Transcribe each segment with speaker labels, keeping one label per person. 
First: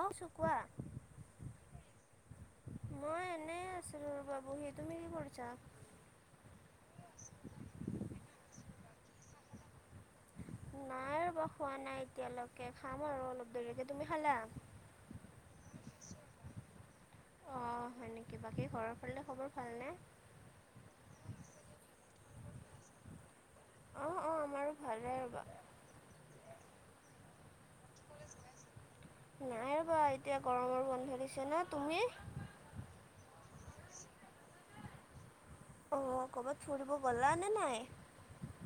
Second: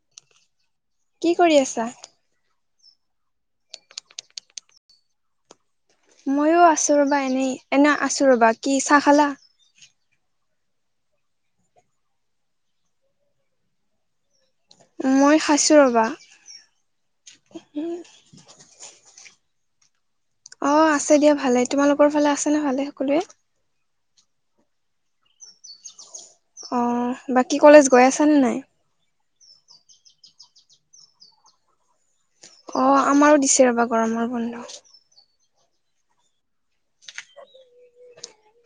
Speaker 1: অ' চু কোৱা
Speaker 2: কি কৰি আছা
Speaker 1: মই এনেই আছিলো ৰবা বহি তুমি কি কৰিছা
Speaker 2: মইয়ো আছো ৰবা এনেই এনে আছো ৰবা কি চাহ খালা
Speaker 1: নাই ৰবা খোৱা নাই এতিয়ালৈকে খাম আৰু অলপ দেৰিকে তুমি খালা
Speaker 2: মই খাইচো ৰবা
Speaker 1: কি বাকি ঘৰৰ ফালে খবৰ ভালনে
Speaker 2: অ আছে দিয়া ভালে তোমালোকৰ ফালে আছে না ভালে সকলোৱে
Speaker 1: অ অ আমাৰো ভালেই ৰ'বা
Speaker 2: অ বাকী কলেজ গৈ আছা নে নাই
Speaker 1: নাই ৰ'বা এতিয়া গৰমৰ বন্ধ দিছে ন তুমি
Speaker 2: অ আমাৰো দিছে ৰ'বা গৰমৰ বন্ধ
Speaker 1: অ ক'ৰবাত ফুৰিব গ'লা নে নাই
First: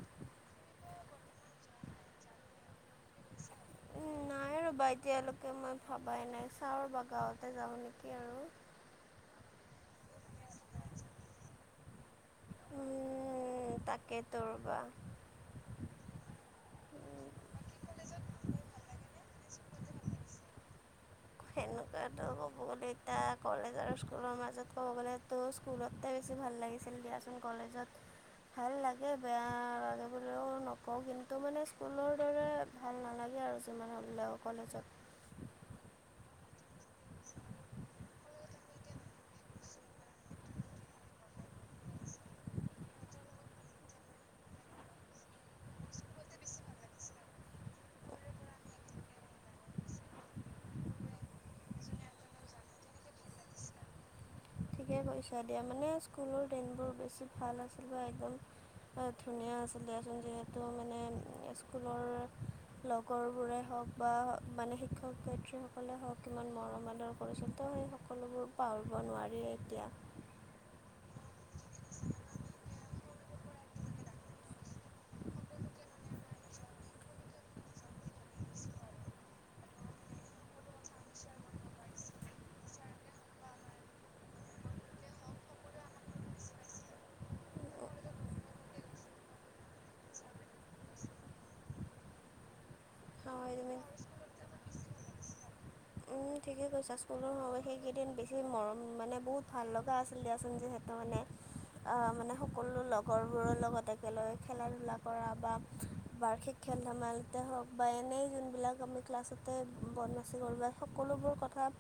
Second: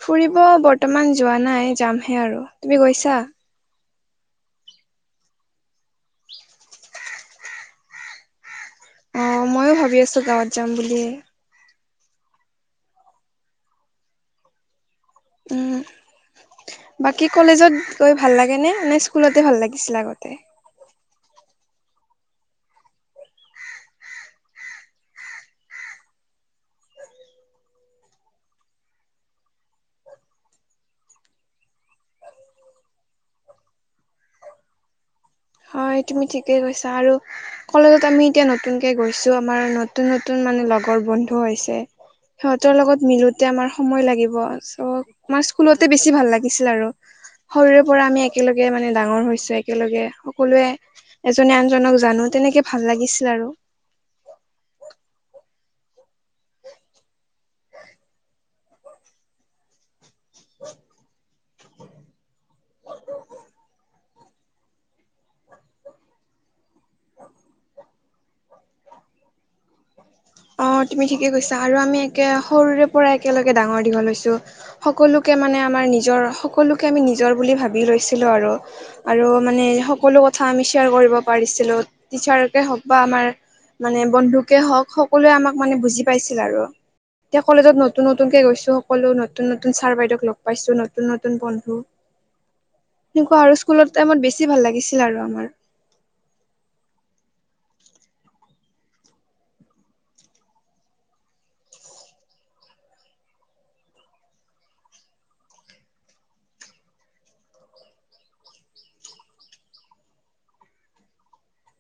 Speaker 2: ফুৰিব বৰ্তমান যোৱা নাই যামহে আৰু তুমি গৈছা
Speaker 1: উম নাই ৰ'বা এতিয়ালৈকে মই ভবাই নাই চাওঁ ৰবা গাঁৱতে যাওঁ নেকি আৰু
Speaker 2: অ ময়ো ভাবি আছো গাঁৱত যাম বুলি।
Speaker 1: উম তাকে তো ৰবা
Speaker 2: উম বাকী কলেজত গৈ ভাল লাগে নে নে স্কুলতে ভাল লাগিছিলে আগতে
Speaker 1: সেনেকুৱাতো ক'ব গ'লে এতিয়া কলেজ আৰু স্কুলৰ মাজত ক'ব গ'লে ত স্কুলতে বেছি ভাল লাগিছিল দিয়াচোন কলেজত ভাল লাগে বেয়া লাগে বুলিও নকওঁ কিন্তু মানে স্কুলৰ দৰে ভাল নালাগে আৰু যিমান হ'লেও কলেজত।
Speaker 2: হয় তুমি ঠিকেই কৈছা আৰু কলেজত আমি এতিয়া নতুনকে গৈছো আমাৰ নতুন নতুন মানে লগৰ বন্ধু হৈছে সিহঁতৰ লগত মিলোতে আমাৰ সময় লাগিব চ' তোমাৰ স্কুলতে বেছি ভাল লাগিছিল আৰু সৰুৰে পৰা আমি একেলগে মানে ডাঙৰ হৈছো একেলগে সকলোৱে এজনে আনজনক জানো তেনেকে ভাল লাগিছিলে আৰু
Speaker 1: ঠিকে কৈছা দিয়া মানে স্কুলৰ দিনবোৰ বেছি ভাল আছিল বা একদম বৰ ধুনীয়া আছিল দিয়া চোন যিহেতু মানে স্কুলৰ লগৰবোৰে হওক বা মানে শিক্ষক-শিক্ষয়িত্ৰীসকলে হওক কিমান মৰম আদৰ কৰিছিল ত সেই সকলোবোৰ পাহৰিব নোৱাৰি এতিয়া।
Speaker 2: অ তুমি ঠিকে কৈছা আৰু আমি একে সৰুৰে পৰা একেলগে ডাঙৰ দীঘল হৈছো। সকলোকে মানে আমাৰ নিজৰ সকলোকে আমি নিজৰ বুলি ভাবি লৈছিলোঁ আৰু আৰু মানে সকলো কথা আমি শ্বেয়াৰ কৰিব পাৰিছিলো টিচাৰকে হওক বা আমাৰ মানে বন্ধুকে হওক সকলোৱে আমাক মানে বুজি পাইছিল আৰু এতিয়া কলেজত নতুন নতুন কে গৈছো সকলো নতুন নতুন ছাৰ বাইদেউ লগ পাইছো নতুন নতুন বন্ধু এনেকুৱা
Speaker 1: হয়
Speaker 2: আৰু
Speaker 1: তুমি
Speaker 2: স্কুলৰ টাইমত বেছি ভাল লাগিছিল আৰু আমাৰ
Speaker 1: তুমিও ঠিকেই কৈছা স্কুলৰ সময়ত সেইকেইদিন বেছি মৰম মানে বহুত ভাল লগা আছিল দিয়াচোন যিহেতু মানে মানে সকলো লগৰবোৰৰ লগত একেলগে খেলা ধূলা কৰা বা বাৰ্ষিক খেল ধেমালিতে হওক বা এনেই যোনবিলাক আমি ক্লাছতে বনমাচি কৰো সকলোবোৰ কথা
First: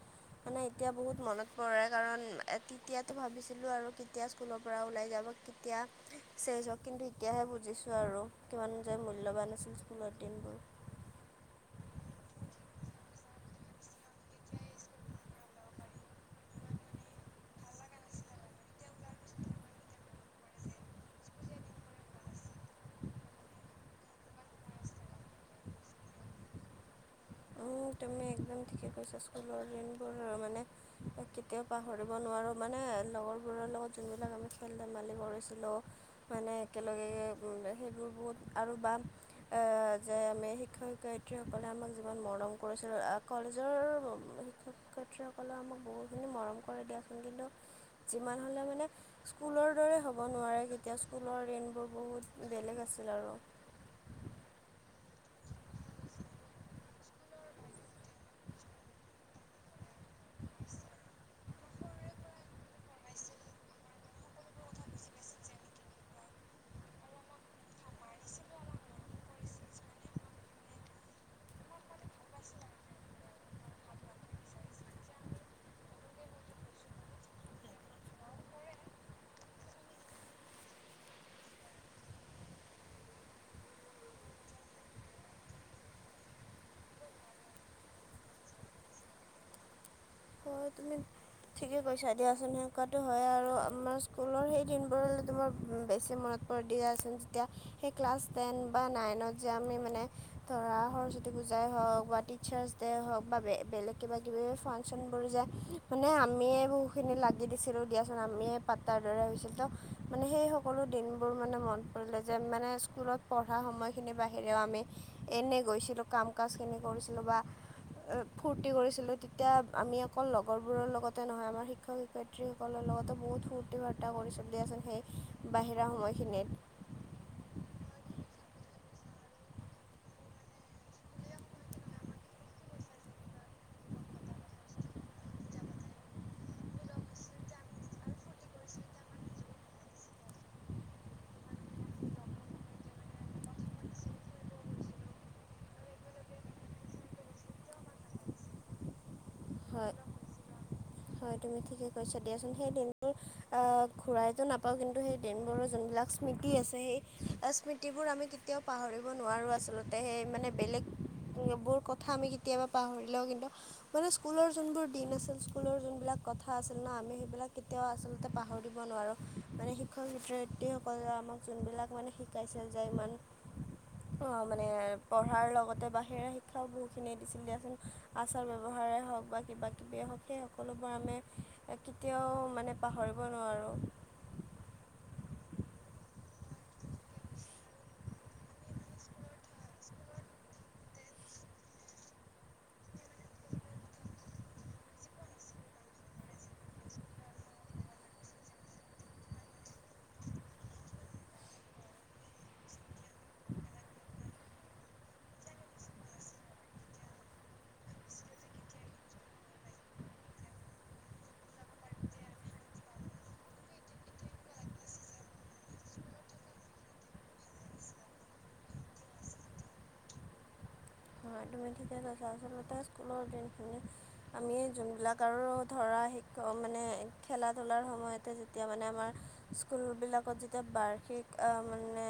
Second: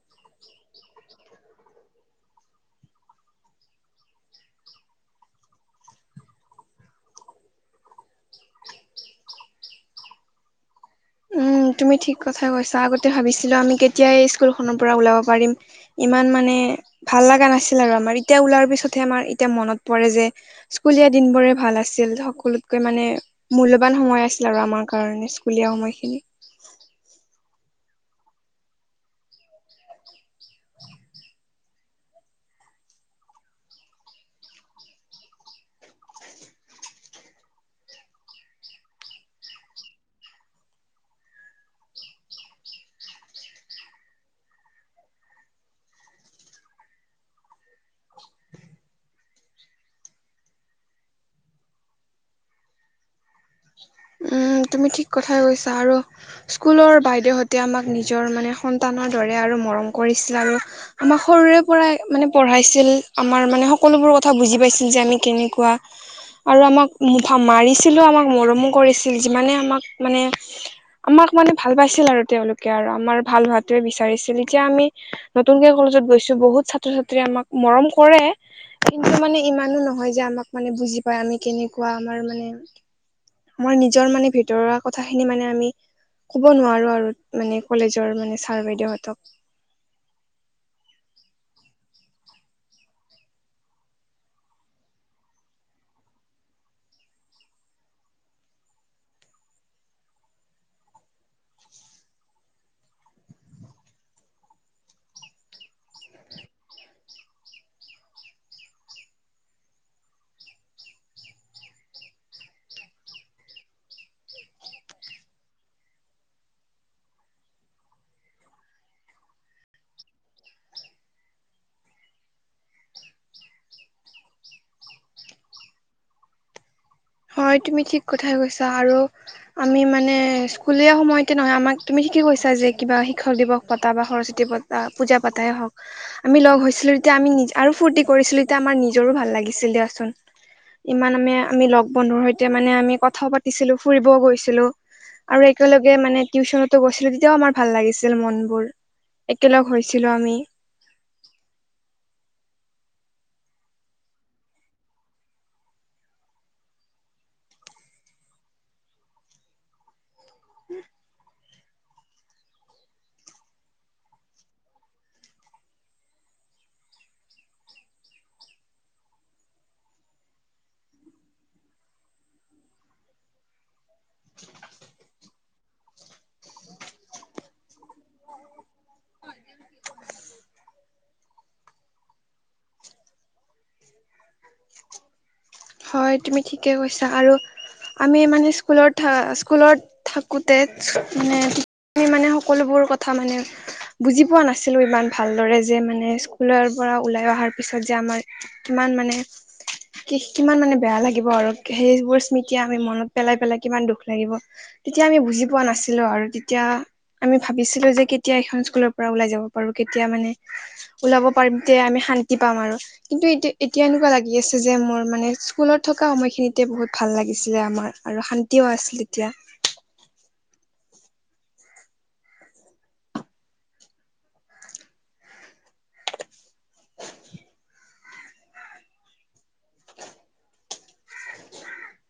Speaker 1: মানে এতিয়া বহুত মনত পৰে কাৰণ তেতিয়াতো ভাবিছিলোঁ আৰু কেতিয়া স্কুলৰ পৰা ওলাই যাব এতিয়া চেই চক কিন্তু এতিয়াহে বুজিছো আৰু কিমান যে মূল্যবান আছিল স্কুলত দিনবোৰ
Speaker 2: উম। তুমি ঠিক কথাই কৈছা। আগতে ভাবিছিলো আমি কেতিয়া এই স্কুলখনৰ পৰা ওলাব পাৰিম। ইমান মানে ভাল লগা নাছিল আৰু আমাৰ। এতিয়া ওলাৰ পিছতহে আমাৰ এতিয়া মনত পৰে যে স্কুলীয়া দিনবোৰে ভাল আছিল, সকলোতকৈ মানে মূল্যবান সময় আছিল আৰু আমাৰ কাৰণে স্কুলীয়া সময়খিনি
Speaker 1: তুমি একদম ঠিকে কৈছা স্কুলৰ দিনবোৰ মানে কেতিয়াও পাহৰিব নোৱাৰোঁ মানে লগৰবোৰৰ লগত যোনবিলাক আমি খেল ধেমালি কৰিছিলোঁ মানে একেলগে সেইবোৰ বহুত আৰু বাল এ যে আমি শিক্ষক শিক্ষয়িত্ৰীসকলে আমাক যিমান মৰম কৈছোঁ কলেজৰ শিক্ষক শিক্ষয়িত্ৰীসকলৰ আমাক বহুখিনি মৰম কৰি দিয়াচোন কিন্তু যিমান হ'লেও মানে স্কুলৰ দৰে হ'ব নোৱাৰে কেতিয়াও স্কুলৰ দিনবোৰ বহুত বেলেগ আছিল আৰু
Speaker 2: উম তুমি ঠিক কথাই কৈছা আৰু স্কুলৰ বাইদেউহঁতে আমাক নিজৰ মানে সন্তানৰ দৰে আৰু মৰম কৰিছিল আৰু আমাৰ সৰুৰে পৰাই মানে পঢ়াইছিল আমাৰ মানে সকলোবোৰ কথা বুজি পাইছিল যে আমি কেনেকুৱা আৰু আমাক মু মাৰিছিলো আমাক মৰমো কৰিছিল যিমানে আমাক মানে আমাক মানে ভাল পাইছিল আৰু তেওঁলোকে আৰু আমাৰ ভাল হোৱাতোৱে বিচাৰিছিল এতিয়া আমি নতুনকে কলেজত গৈছো বহুত ছাত্ৰ ছাত্ৰী আমাক মৰম কৰে কিন্তু মানে ইমানো নহয় যে আমাক মানে বুজি পায় আমি কেনেকুৱা আমাৰ মানে আমাৰ নিজৰ মানে ভিতৰুৱা কথাখিনি মানে আমি ক'ব নোৱাৰোঁ আৰু মানে কলেজৰ মানে ছাৰ বাইদেউহঁতক
Speaker 1: অ তুমি ঠিকেই কৈছা দিয়াচোন সেনেকুৱাতো হয় আৰু আমাৰ স্কুলৰ সেই দিনবোৰলৈ তোমাৰ বেছি মনত সেই ক্লাছ টেন বা নাইনত যে আমি মানে ধৰা সৰস্বতী পূজাই হওক বা টিচাৰ্চ ডে হওক বা বেলেগ কিবা কিবি ফাংচন যে মানে আমিয়ে বহুখিনি লাগি দিছিলো দিয়াচোন আমিয়ে পাতাৰ দৰে হৈছিল ত মানে সেই সকলো দিনবোৰ মানে মন পৰিলে যে মানে স্কুলত পঢ়া সময়খিনিৰ বাহিৰেও আমি এনে গৈছিলো কাম কাজ খিনি কৰিছিলো বা ফূৰ্তি কৰিছিলো তেতিয়া আমি অকল লগৰবোৰৰ লগতে নহয় আমাৰ শিক্ষক শিক্ষয়িত্ৰীসকলৰ লগতো বহুত ফূৰ্তি ফাৰ্তা কৰি চলি আছে সেই বাহিৰা সময়খিনিত
Speaker 2: হয় তুমি ঠিক কথাই কৈছা আৰু আমি মানে স্কুলীয়া সময়তে নহয় আমাক তুমি ঠিকেই কৈছা যে কিবা শিক্ষক দিৱস পতা বা সৰস্বতী পতা পূজা পাতাই হওক আমি লগ হৈছিলো এতিয়া আমি নি আৰু ফূৰ্তি কৰিছিলো এতিয়া আমাৰ নিজৰো ভাল লাগিছিল দিয়াচোন ইমান আমি লগ বন্ধুৰ সৈতে মানে আমি কথাও পাতিছিলো ফুৰিবও গৈছিলো আৰু একেলগে মানে টিউচনতো গৈছিলো তেতিয়াও আমাৰ ভাল লাগিছিল মনবোৰ একেলগ
Speaker 1: হয়
Speaker 2: হৈছিলো আমি
Speaker 1: হয় তুমি ঠিকে কৈছা দিয়াচোন সেই দিনবোৰ ঘূৰাই ত নাপাওঁ কিন্তু সেই দিনবোৰৰ যোনবিলাক স্মৃতি আছে সেই স্মৃতিবোৰ আমি কেতিয়াও পাহৰিব নোৱাৰোঁ আচলতে সেই মানে বেলেগ বোৰ কথা আমি কেতিয়াবা পাহৰিলেও কিন্তু মানে স্কুলৰ যোনবোৰ দিন আছিল স্কুলৰ যোনবিলাক কথা আছিল ন আমি সেইবিলাক কেতিয়াও আচলতে পাহৰি দব নোৱাৰোঁ। মানে শিক্ষক শিক্ষয়ত্ৰীসকলে আমাক যোনবিলাক মানে শিকাইছিল যে ইমান মানে পঢ়াৰ লগতে বাহিৰে শিক্ষাও বহুতখিনি দিছিল দিয়াচোন আচাৰ ব্যৱহাৰ হওক বা কিবাকিবিয়ে হওক সেই সকলোবোৰ আমি কেতিয়াও মানে পাহৰিব নোৱাৰোঁ।
Speaker 2: হয় তুমি ঠিকে কৈছা আৰু আমি মানে স্কুলত স্কুলত থাকোতে মানে আমি মানে সকলোবোৰ কথা মানে বুজি পোৱা নাছিলো। আছিলো ইমান ভালদৰে যে মানে স্কুলৰ পৰা ওলাই অহাৰ পিছত যে আমাৰ কিমান মানে কি কিমান মানে বেয়া লাগিব আৰু সেইবোৰ স্মৃতি আমি মনত পেলাই পেলাই কিমান দুখ লাগিব। তেতিয়া আমি বুজি পোৱা নাছিলো আৰু তেতিয়া আমি ভাবিছিলো যে কেতিয়া এখন স্কুলৰ পৰা ওলাই যাব পাৰো কেতিয়া মানে ওলাব পাৰিম তে আমি শান্তি পাম আৰু কিন্তু এতিয়া এতিয়া এনেকুৱা লাগি আছে যে মোৰ মানে স্কুলত থকা সময়খিনিতে বহুত ভাল লাগিছিলে আমাৰ আৰু শান্তিও আছিল তেতিয়া।
Speaker 1: অহ তুমি ঠিকেই কৈছা আঁচলতে স্কুলৰ জোন খিনি আমি যোনবিলাক আৰু ধৰা শিক্ষক মানে খেলা ধূলাৰ সময়তে যেতিয়া মানে আমাৰ স্কুলবিলাকত যেতিয়া বাৰ্ষিক মানে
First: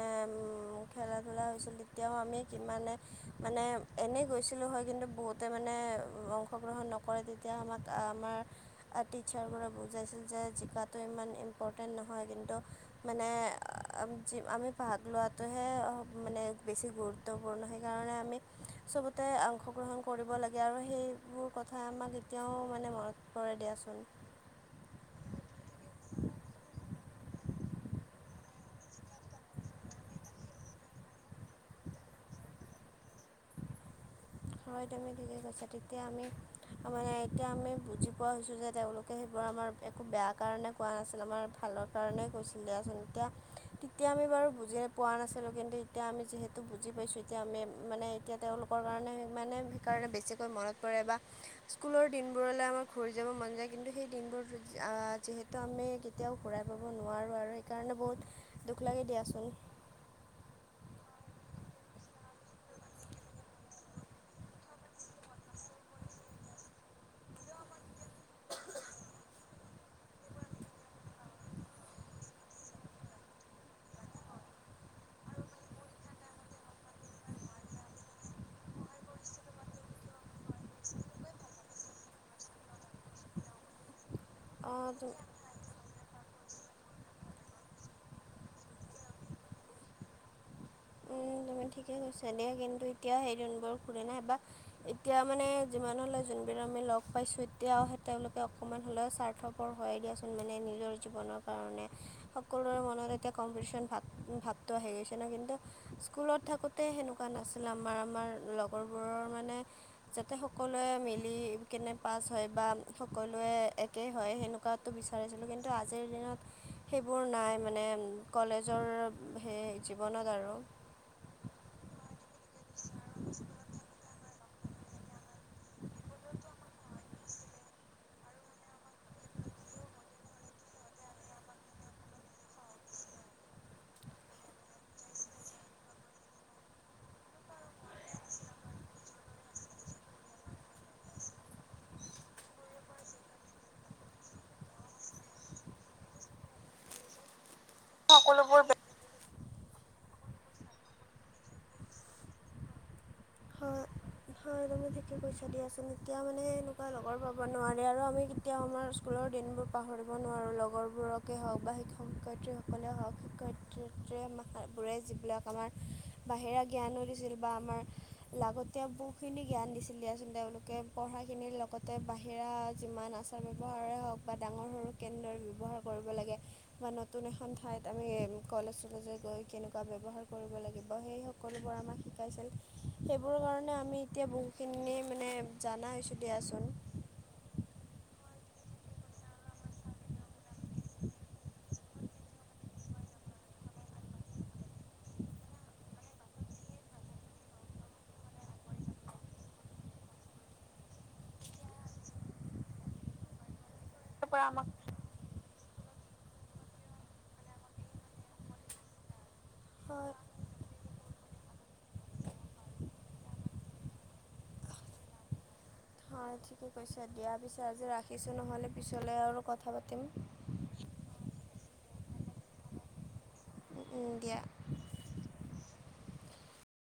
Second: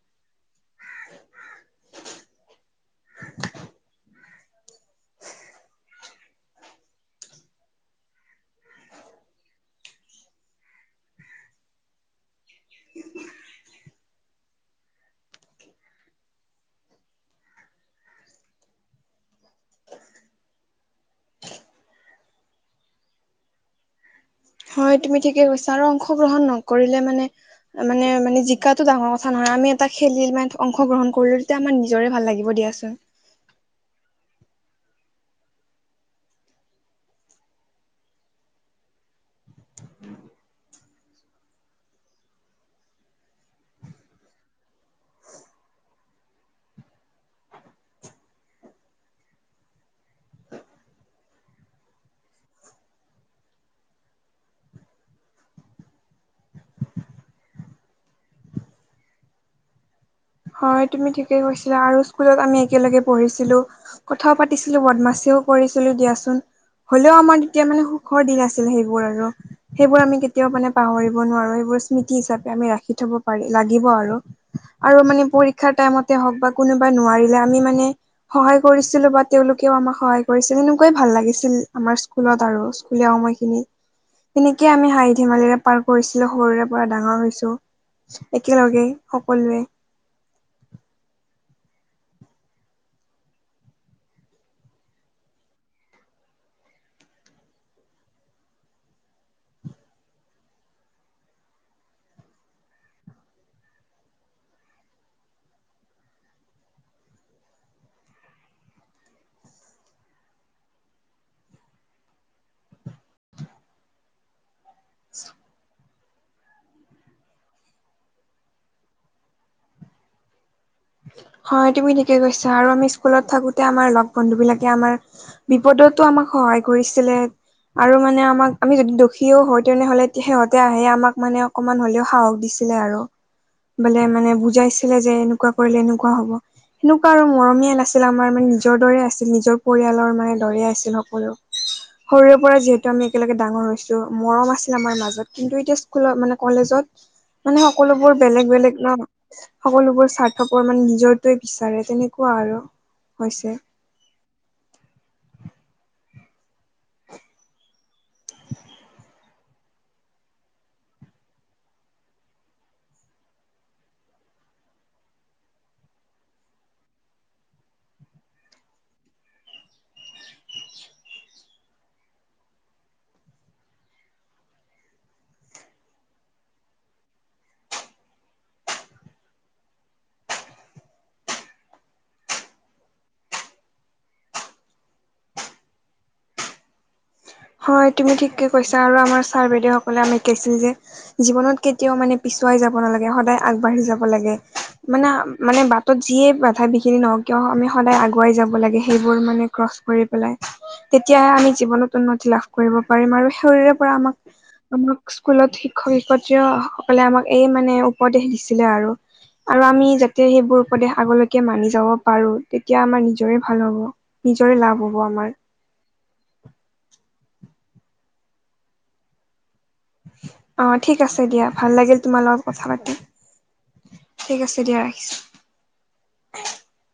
Speaker 1: খেলা ধূলা [unintelligible] তেতিয়াও আমি কিমানে মানে এনেই গৈছিলোঁ হয় কিন্তু বহুতে মানে অংশগ্ৰহণ নকৰে তেতিয়া আমাক আমাৰ টিচাৰ বোৰে বুজাইছিল যে জিকাটো ইমান ইম্পৰ্টেণ্ট নহয় কিন্তু মানে আমি ভাগ লোৱাটোহে মানে বেছি গুৰুত্ব। গুৰুত্বপূৰ্ণ সেইকাৰণে আমি চবতে অংশগ্ৰহণ কৰিব লাগে আৰু সেইবোৰ কথাই আমাক এতিয়াও মানে মন পৰে দিয়াচোন।
Speaker 2: হয় তুমি ঠিকে কৈছা আৰু অংশগ্ৰহণ নকৰিলে মানে মানে মানে জিকাতটো ডাঙৰ কথা নহয় আমি এটা খেলিল মানে অংশগ্ৰহণ কৰিলো তেতিয়া আমাৰ নিজৰে ভাল লাগিব দিয়াচোন।
Speaker 1: হয় তুমি ঠিকে কৈছা তেতিয়া আমি মানে এতিয়া আমি বুজি পোৱা হৈছোঁ যে তেওঁলোকে সেইবোৰ আমাৰ খুব বেয়া কাৰণে কোৱা নাছিল আমাৰ ভালৰ কাৰণেই কৈছিলে দিয়াচোন এতিয়া তেতিয়া আমি বাৰু বুজি পোৱা নাছিলোঁ কিন্তু এতিয়া আমি যিহেতু বুজি পাইছোঁ এতিয়া আমি মানে এতিয়া তেওঁলোকৰ কাৰণে ইমানে সেইকাৰণে বেছিকৈ মনত পৰে বা স্কুলৰ দিনবোৰলে আমাৰ ঘূৰি যাব মন যায় কিন্তু সেই দিনবোৰ যিহেতু আমি কেতিয়াও ঘূৰাই পাব নোৱাৰোঁ আৰু সেইকাৰণে বহুত দুখ লাগি দিয়াচোন।
Speaker 2: হয় তুমি ঠিকেই কৈছিলা আৰু স্কুলত আমি একেলগে পঢ়িছিলো। কথাও পাতিছিলো বদমাছিও কৰিছিলো দিয়াচোন। হলেও আমাৰ তেতিয়া মানে সুখৰ দিন আছিল সেইবোৰ আৰু সেইবোৰ আমি কেতিয়াও মানে পাহৰিব নোৱাৰো সেইবোৰ স্মৃতি হিচাপে আমি ৰাখি থব পাৰি লাগিব আৰু আৰু মানে পৰীক্ষাৰ টাইমতে হওক বা কোনোবা নোৱাৰিলে আমি মানে সহায় কৰিছিলো বা তেওঁলোকেও আমাক সহায় কৰিছিল এনেকুৱাই ভাল লাগিছিল আমাৰ স্কুলত আৰু স্কুলীয়া সময়খিনি সেনেকে আমি হাঁহি ধেমালিৰে পাৰ কৰিছিলো সৰুৰে পৰা ডাঙৰ হৈছো একেলগে সকলোৱে
Speaker 1: উম তমি ঠিকে কৈছা দেই কিন্তু এতিয়া সেই ণবোৰ খোলে নাই বা এতিয়া মানে যিমান হ'লে যোনবিন আমি লগ পাইছো এতিয়াওে তেওঁলোকে অকণমান হ'লেও স্বাৰ্থ পৰ হয় দিয়াচোন মানে নিজৰ জীৱনৰ কাৰণে। সকলোৰে মনত এতিয়া কম্পিটিশন ভাপ ভাৱটো হৈ গৈছে ন কিন্তু স্কুলত থাকোঁতে সেনেকুৱা নাছিল আমাৰ- আমাৰ লগৰবোৰৰ মানে যাতে সকলোৱে মিলি কেনে পাছ হয় বা সকলোৱে একেই হয় সেনো কাটো বিচাৰিছিলো কিন্তু আ আজিৰ দিনত সেইবোৰ নাই মানে কলেজৰ সেই জীৱনত আৰু
Speaker 2: হয়, তুমি ঠিকে কৈছা আৰু আমি স্কুলত থাকোতে আমাৰ লগ বন্ধুবিলাকে আমাৰ বিপদতো আমাক সহায় কৰিছিলে। আৰু মানে আমাক আমি যদি দুখিও হও তেনেহ'লে সিহঁতে আহে আমাক মানে অকমান হ'লেও সাহস দিছিলে আৰু বোলে মানে বুজাইছি ছিলে যে এনেকুৱা কৰিলে এনেকুৱা হ'ব, সেনেকুৱা আৰু মৰমীয়াল আছিল আমাৰ মানে নিজৰ দৰে আছিল নিজৰ পৰিয়ালৰ মায়ে দৰে আছিল সকলো। সৰুৰে পৰা যিহেতু আমি একেলগে ডাঙৰ হৈছো মৰম আছিল আমাৰ মাজত কিন্তু এতিয়া স্কুলত মানে কলেজত মানে সকলোবোৰ বেলেগ - বেলেগ ন, সকলোবোৰ স্বাৰ্থপৰ মানে নি জৰটোৱে বিচাৰে তেনেকুৱা আৰু হৈছে।
Speaker 1: আৰু তেতিয়া পইচা দিয়াচোন তেতিয়া মানে এনেকুৱা লগৰ পাব নোৱাৰে আৰু আমি কেতিয়াও আমাৰ স্কুলৰ দিনবোৰ পাহৰিব নোৱাৰোঁ, লগৰবোৰকে হওক বা শিক্ষক - শিক্ষয়ীত্ৰীসকলে হওক, শিক্ষক - শিক্ষয়ীত্ৰীসকলে আমা হয় বোৰে যিবিলাক আমাৰ বাহিৰা জ্ঞানো দিছিল বা আমাৰ লাগতিয়াল বহুখিনি জ্ঞান দিছিল দিয়াচোন তেওঁলোকে পঢ়াখিনিৰ লগতে বাহিৰা যিমান আচাৰ - ব্যৱহাৰে হওক বা ডাঙৰ - সৰুক কেনেদৰে ব্যৱহাৰ কৰিব লাগে বা নতুন এখন ঠাইত আমি কলেজ- চলেজে গৈ কেনেকুৱা ব্যৱহাৰ কৰিব লাগিব সেই স কলোবোৰ আমাক শিকাইছিল সেইবোৰৰ কাৰণে আমি এতিয়া বহুখিনি মানে জানা হৈছোঁ দিয়াচোন।
Speaker 2: হয় তুমি ঠিকে কৈছা আৰু আমাৰ ছাৰ - বাইদেউসকলে আমি শিকাইছিল যে জীৱনত কেতিয়াও মানে পিছুৱাই যাব নালাগে, সদায় আগবাঢ়ি যাব লাগে। মানে - মানে বাটত যিয়ে বাধা - বিঘিনি নহওক কিয় আমি সদায় আগুৱাই যাব লাগে সেইবোৰ মানে ক্ৰচ কৰি পেলাই তেতিয়াহে আমি জীৱনত উন্ন তি লাভ কৰিব পাৰিম আৰু শৰীৰেপৰা আমাক - আমাক স্কুলত শিক্ষক - শিক্ষয়ীত্ৰিসকলে আমাক এই মানে উপদেশ দিছিলে আৰু। আৰু আমি
Speaker 1: হয়
Speaker 2: যাতে সেইবোৰ উপদেশ আগলৈকে মানি যাব পাৰো তেতিয়া আমাৰ নিজৰে ভাল হ'ব, নিজৰে লাভ হব আমাৰ।
Speaker 1: হয় ঠিকে কৈছে, দিয়া পিছে আজি ৰাখিছোঁ নহ'লে পিছলৈ আৰু কথা পাতিম।
Speaker 2: অ ঠিক আছে দিয়া, ভাল লাগিল তোমাৰ লগত কথা পাতি, ঠিক আছে দিয়া ৰাখিছোঁ।